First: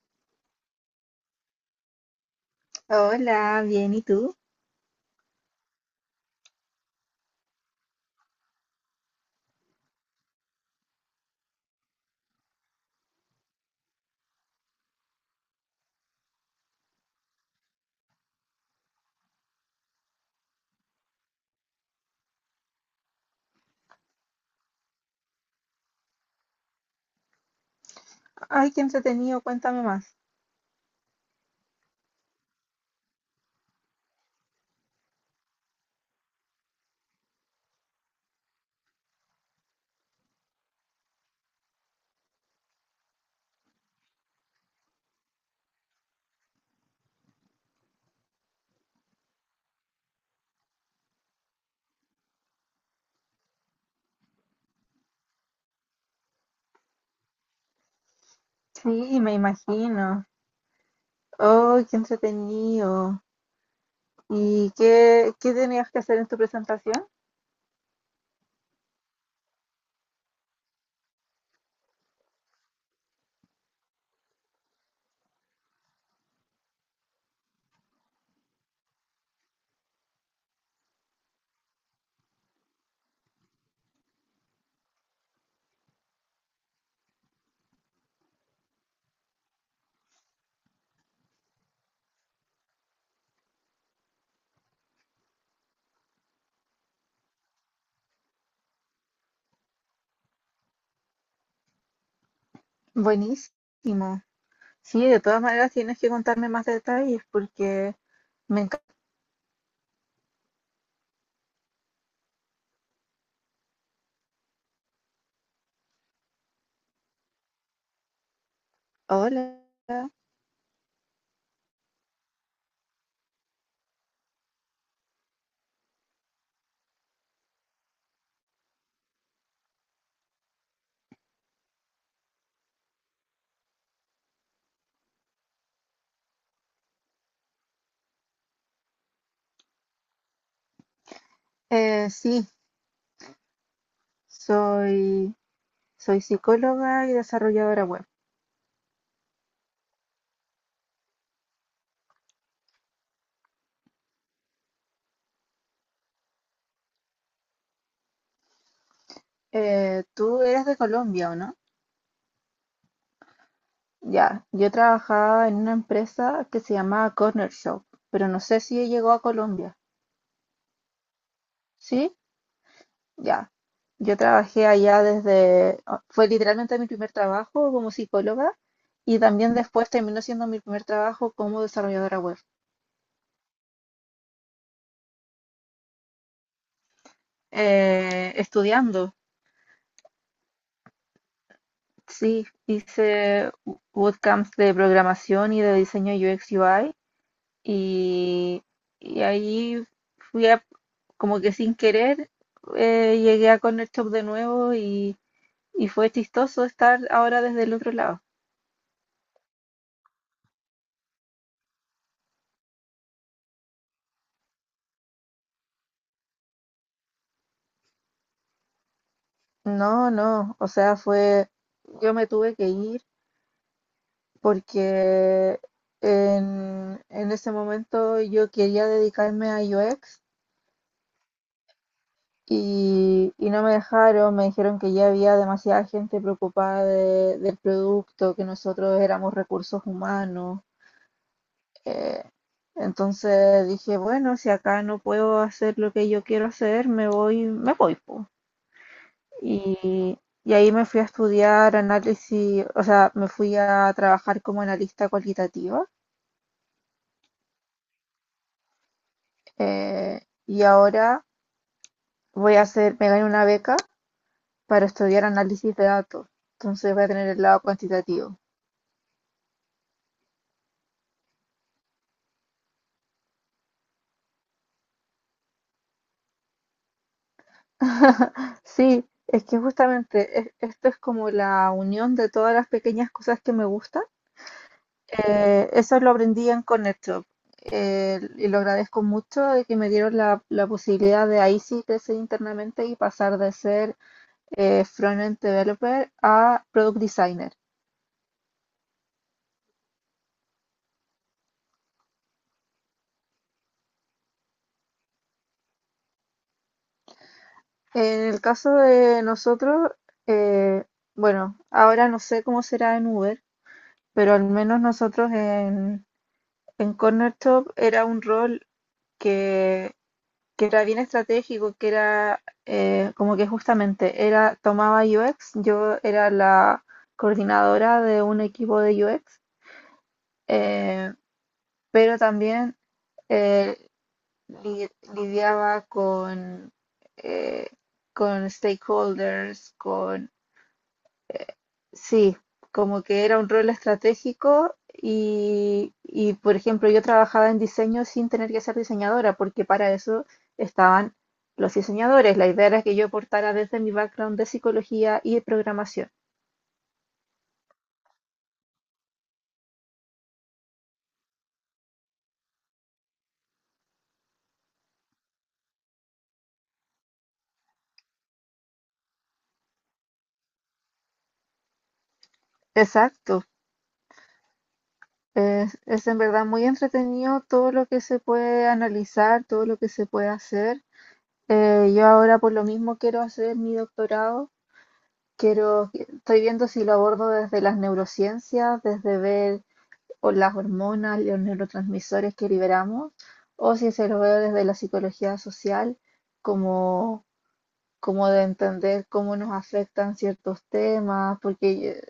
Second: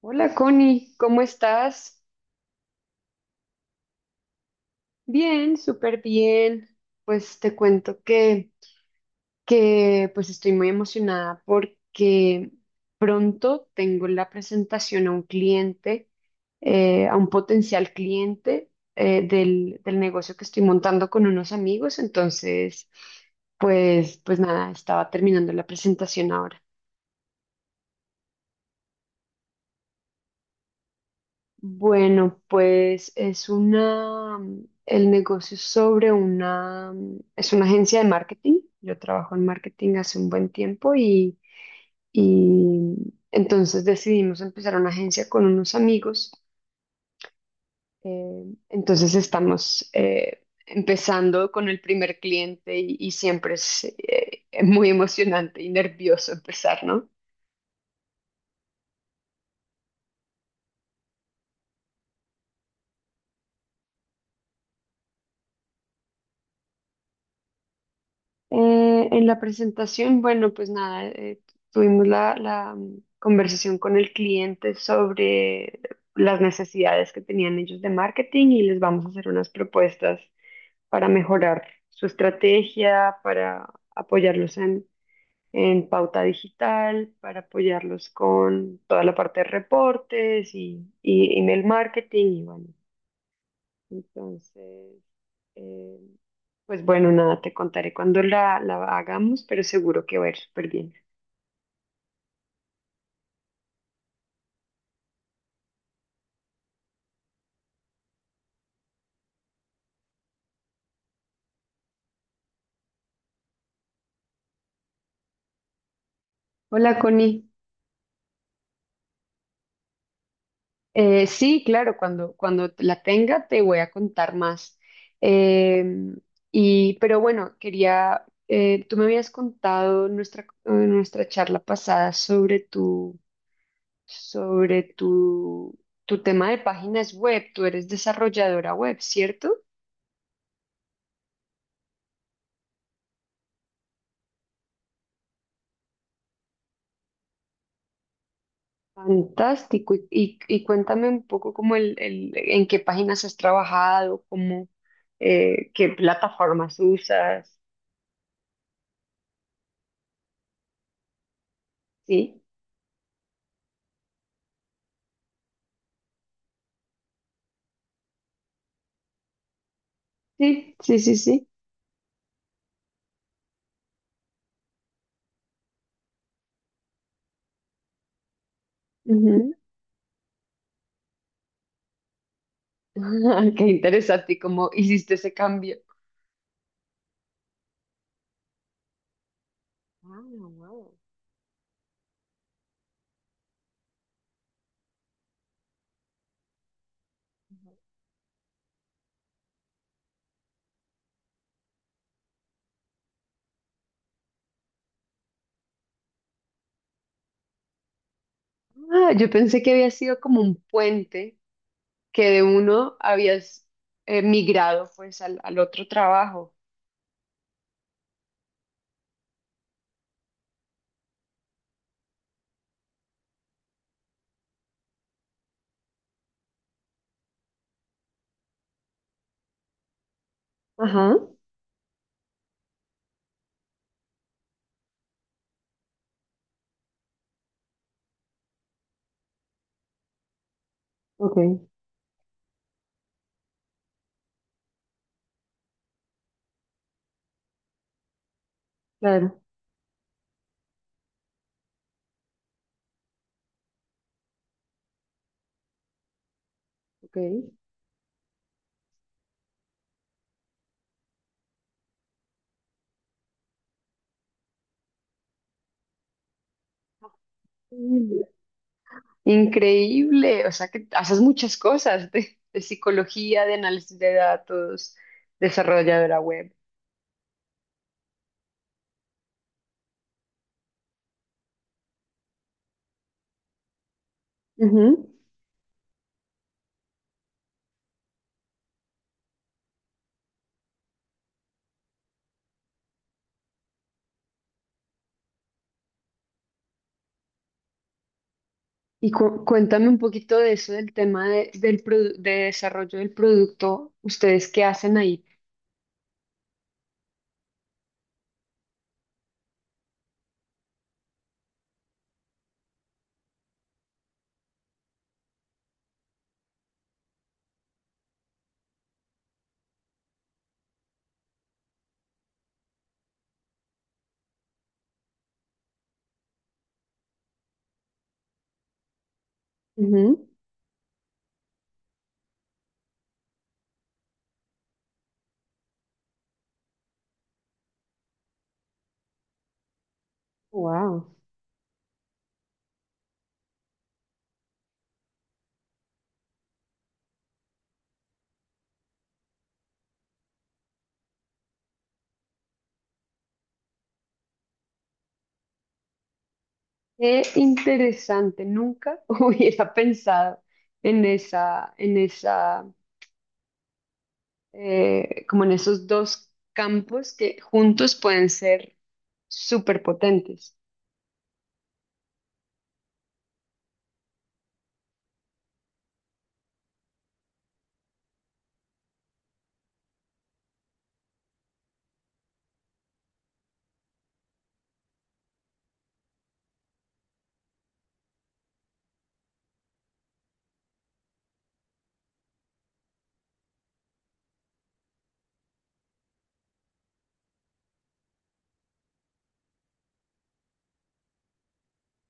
Hola Connie, ¿cómo estás? Hola, bien, ¿y tú? Bien, súper bien. Pues te cuento que estoy muy emocionada porque pronto tengo la presentación a un cliente, a un potencial cliente del negocio que estoy montando con unos amigos. Entonces, pues nada, estaba terminando la presentación ahora. Ay, qué entretenido, cuéntame más. Bueno, pues es una el negocio es sobre una es una agencia de marketing. Yo trabajo en marketing hace un buen tiempo y entonces decidimos empezar una agencia con unos amigos. Entonces estamos empezando con el primer cliente y siempre es muy emocionante y nervioso empezar, ¿no? Sí, me imagino. Oh, qué entretenido. ¿Y qué, qué tenías que hacer en tu presentación? En la presentación, bueno, pues nada, tuvimos la conversación con el cliente sobre las necesidades que tenían ellos de marketing y les vamos a hacer unas propuestas para mejorar su estrategia, para apoyarlos en pauta digital, para apoyarlos con toda la parte de reportes y email marketing y bueno, entonces... eh, pues bueno, nada, te contaré cuando la hagamos, pero seguro que va a ir súper bien. Buenísimo. Sí, de todas maneras tienes que contarme más detalles porque me encanta. Hola, Connie. Hola. Sí, claro, cuando la tenga te voy a contar más. Eh, pero bueno, quería, tú me habías contado nuestra, nuestra charla pasada sobre sobre tu, tu tema de páginas web. Tú eres desarrolladora web, ¿cierto? Sí, soy, soy psicóloga y desarrolladora web. Fantástico. Y cuéntame un poco como en qué páginas has trabajado, cómo, qué plataformas usas. Tú eres de Colombia, ¿o no? Sí, Ya, yo trabajaba en una empresa que se llamaba Corner Shop, pero no sé si llegó a Colombia. sí, sí, sí, sí. Sí, ya. Yo trabajé allá desde, ah, fue literalmente mi primer trabajo como psicóloga y Ujú. también después terminó siendo mi primer trabajo como desarrolladora web. Qué interesante y cómo hiciste ese cambio. Estudiando, Ah, wow. sí, hice bootcamps de programación y de diseño UX UI y, ahí fui a, como que sin querer, llegué a Corner Shop de nuevo y fue chistoso estar ahora desde el otro lado. Ah, yo pensé que había sido como un puente que de uno habías migrado pues al otro trabajo. No, no, o sea, fue, yo me tuve que ir porque en ese momento yo quería dedicarme a UX Ajá, y, no me dejaron, me dijeron que ya había demasiada gente preocupada del producto, que nosotros éramos recursos humanos. ok, eh, entonces dije, bueno, si acá no puedo hacer lo que yo quiero hacer, me voy, po. claro, Y, ahí me fui a estudiar análisis, o sea, me fui a trabajar como analista cualitativa. ok. eh, y ahora me gané una beca para estudiar análisis de datos. Entonces voy a tener el lado cuantitativo. Increíble, o sea que haces muchas cosas de psicología, de análisis de datos, desarrolladora web. Sí, es que justamente esto es como la unión de todas las pequeñas cosas que me gustan. Ujú. Eso lo aprendí en ConnectShop, y lo agradezco mucho de que me dieron la, la posibilidad de ahí sí crecer internamente y pasar de ser front-end developer a product designer. Y cuéntame un poquito de eso, del tema de, del produ- de desarrollo del producto, ustedes qué hacen ahí. En el caso de nosotros, eh, bueno, ahora no sé cómo será en Uber, pero al menos nosotros en Corner Shop era un rol que, que era bien estratégico, que era como que justamente era tomaba UX, yo era la coordinadora de un equipo de UX, eh, pero también eh, lidiaba eh, con stakeholders, con... Wow, Sí, como que era un rol estratégico y, por ejemplo, yo trabajaba en diseño sin tener que ser diseñadora, porque para eso estaban los diseñadores. La idea era que yo aportara desde mi background de psicología y de programación. qué interesante, nunca hubiera pensado en esa, en esa, como en esos dos campos que juntos pueden ser súper potentes. Exacto. Es en verdad muy entretenido todo lo que se puede analizar, todo lo que se puede hacer. Yo ahora por lo mismo quiero hacer mi doctorado. Estoy viendo si lo abordo desde las neurociencias, desde ver o las hormonas, los neurotransmisores que liberamos, o si se lo veo desde la psicología social, como, como de entender cómo nos afectan ciertos temas, porque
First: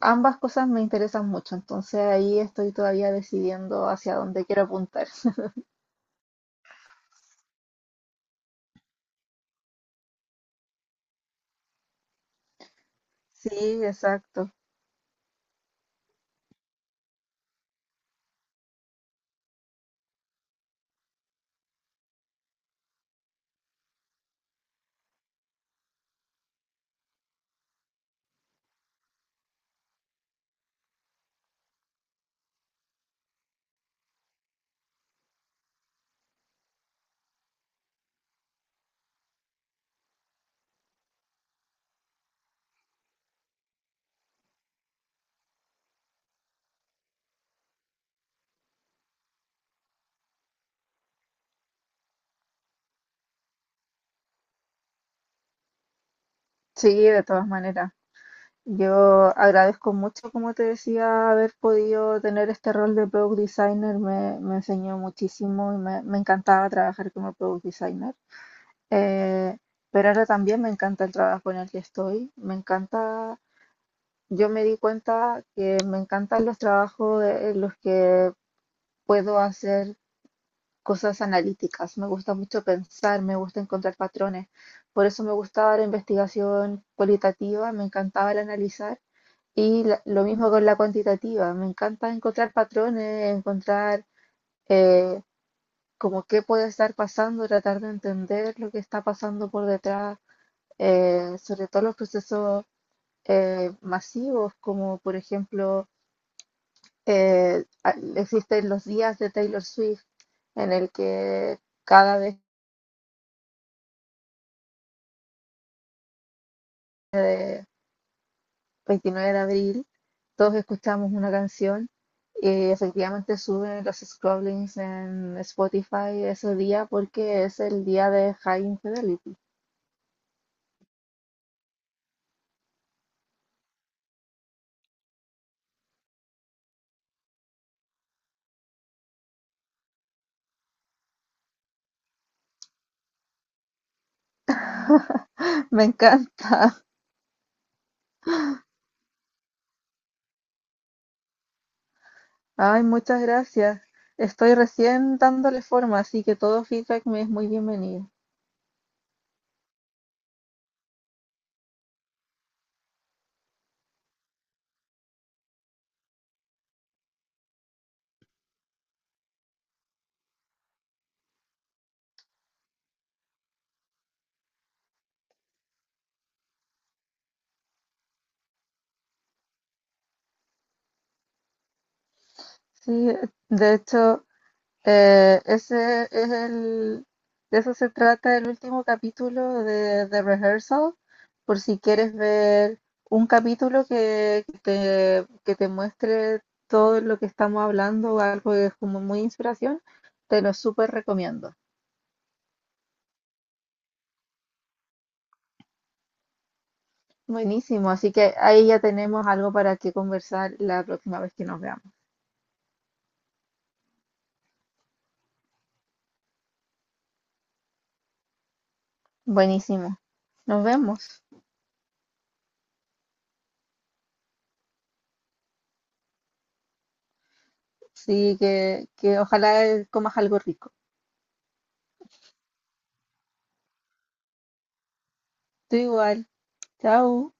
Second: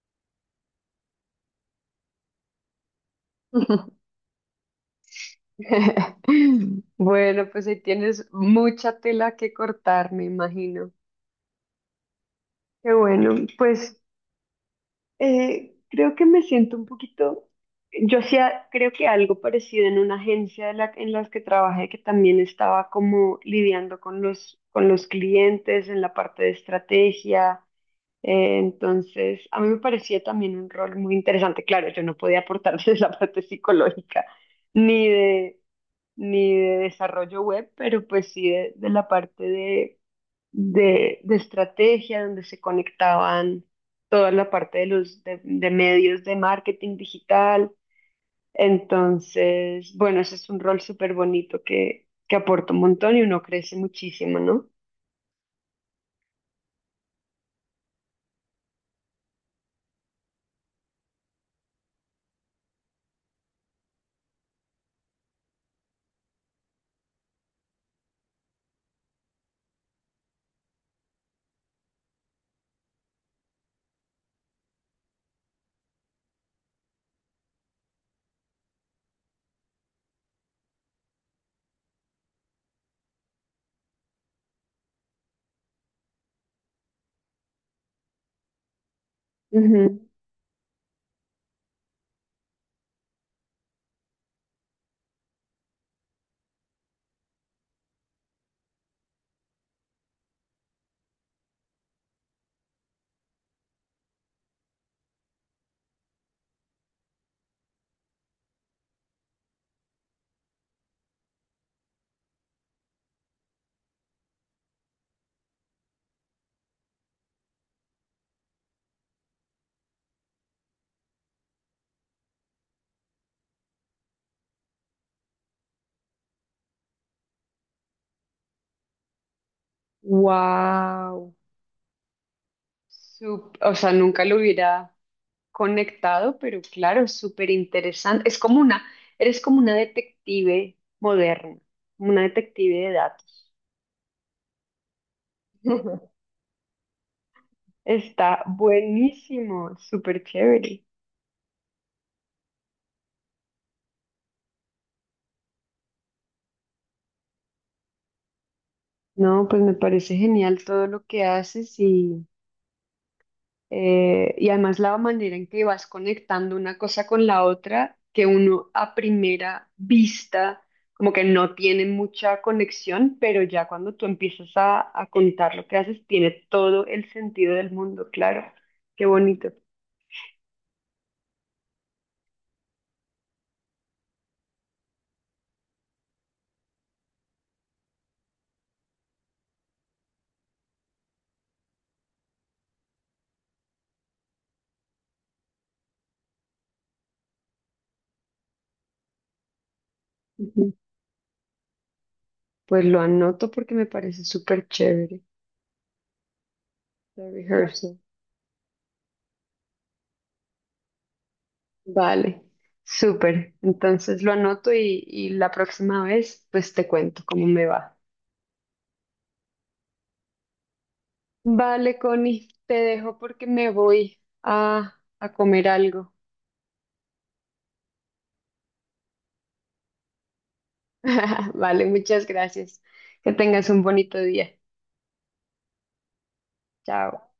ambas cosas me interesan mucho, entonces ahí estoy todavía decidiendo hacia dónde quiero apuntar. Bueno, pues ahí tienes mucha tela que cortar, me imagino. Qué bueno, Sí, pues exacto. Creo que me siento un poquito, creo que algo parecido en una agencia de en las que trabajé, que también estaba como lidiando con con los clientes en la parte de estrategia. Entonces, a mí me parecía también un rol muy interesante. Claro, yo no podía aportar desde la parte psicológica, ni de ni de desarrollo web, pero pues sí de la parte de estrategia, donde se conectaban toda la parte de de medios de marketing digital. Entonces, bueno, ese es un rol súper bonito que aporta un montón y uno crece muchísimo, ¿no? Sí, de todas maneras. Yo agradezco mucho, como te decía, haber podido tener este rol de product designer. Me enseñó muchísimo y me encantaba trabajar como product designer. Eh, pero ahora también me encanta el trabajo en el que estoy. Me encanta, yo me di cuenta que me encantan los trabajos en los que puedo hacer cosas analíticas. Me gusta mucho pensar, me gusta encontrar patrones. Por eso me gustaba la investigación cualitativa, me encantaba el analizar y lo mismo con la cuantitativa. Me encanta encontrar patrones, encontrar eh, como qué puede estar pasando, tratar de entender lo que está pasando por detrás, sobre todo los procesos masivos, como por ejemplo existen los días de Taylor Swift, en el que cada vez 29 de abril, todos escuchamos una canción y efectivamente suben los scrollings en Spotify ese día porque es el día de High Infidelity. Wow. O sea, nunca lo hubiera conectado, pero claro, súper interesante. Es como eres como una detective moderna, una detective de datos. Me encanta. Está buenísimo, súper chévere. Ay, muchas gracias. Estoy recién dándole forma, así que todo feedback me es muy bienvenido. No, pues me parece genial todo lo que haces. Y además la manera en que vas conectando una cosa con la otra, que uno a primera vista como que no tiene mucha conexión, pero ya cuando tú empiezas a contar lo que haces, tiene todo el sentido del mundo, claro. Qué bonito. Sí, de hecho, Eh, ese es el, de eso se trata el último capítulo de The Rehearsal, por si quieres ver un capítulo que te muestre todo lo que estamos hablando, o algo que es como muy inspiración, te lo Ujú. súper recomiendo. Pues lo anoto porque me parece súper chévere. The Buenísimo, rehearsal. así que ahí ya tenemos algo para que conversar la próxima vez que nos veamos. Vale, súper. Entonces lo anoto y la próxima vez pues te cuento cómo me va. Buenísimo, nos vemos. Vale, Connie, te dejo porque me voy a comer algo. Sí, que ojalá comas algo rico. Vale, muchas gracias. Que tengas un bonito día. Tú igual, chao. Chao.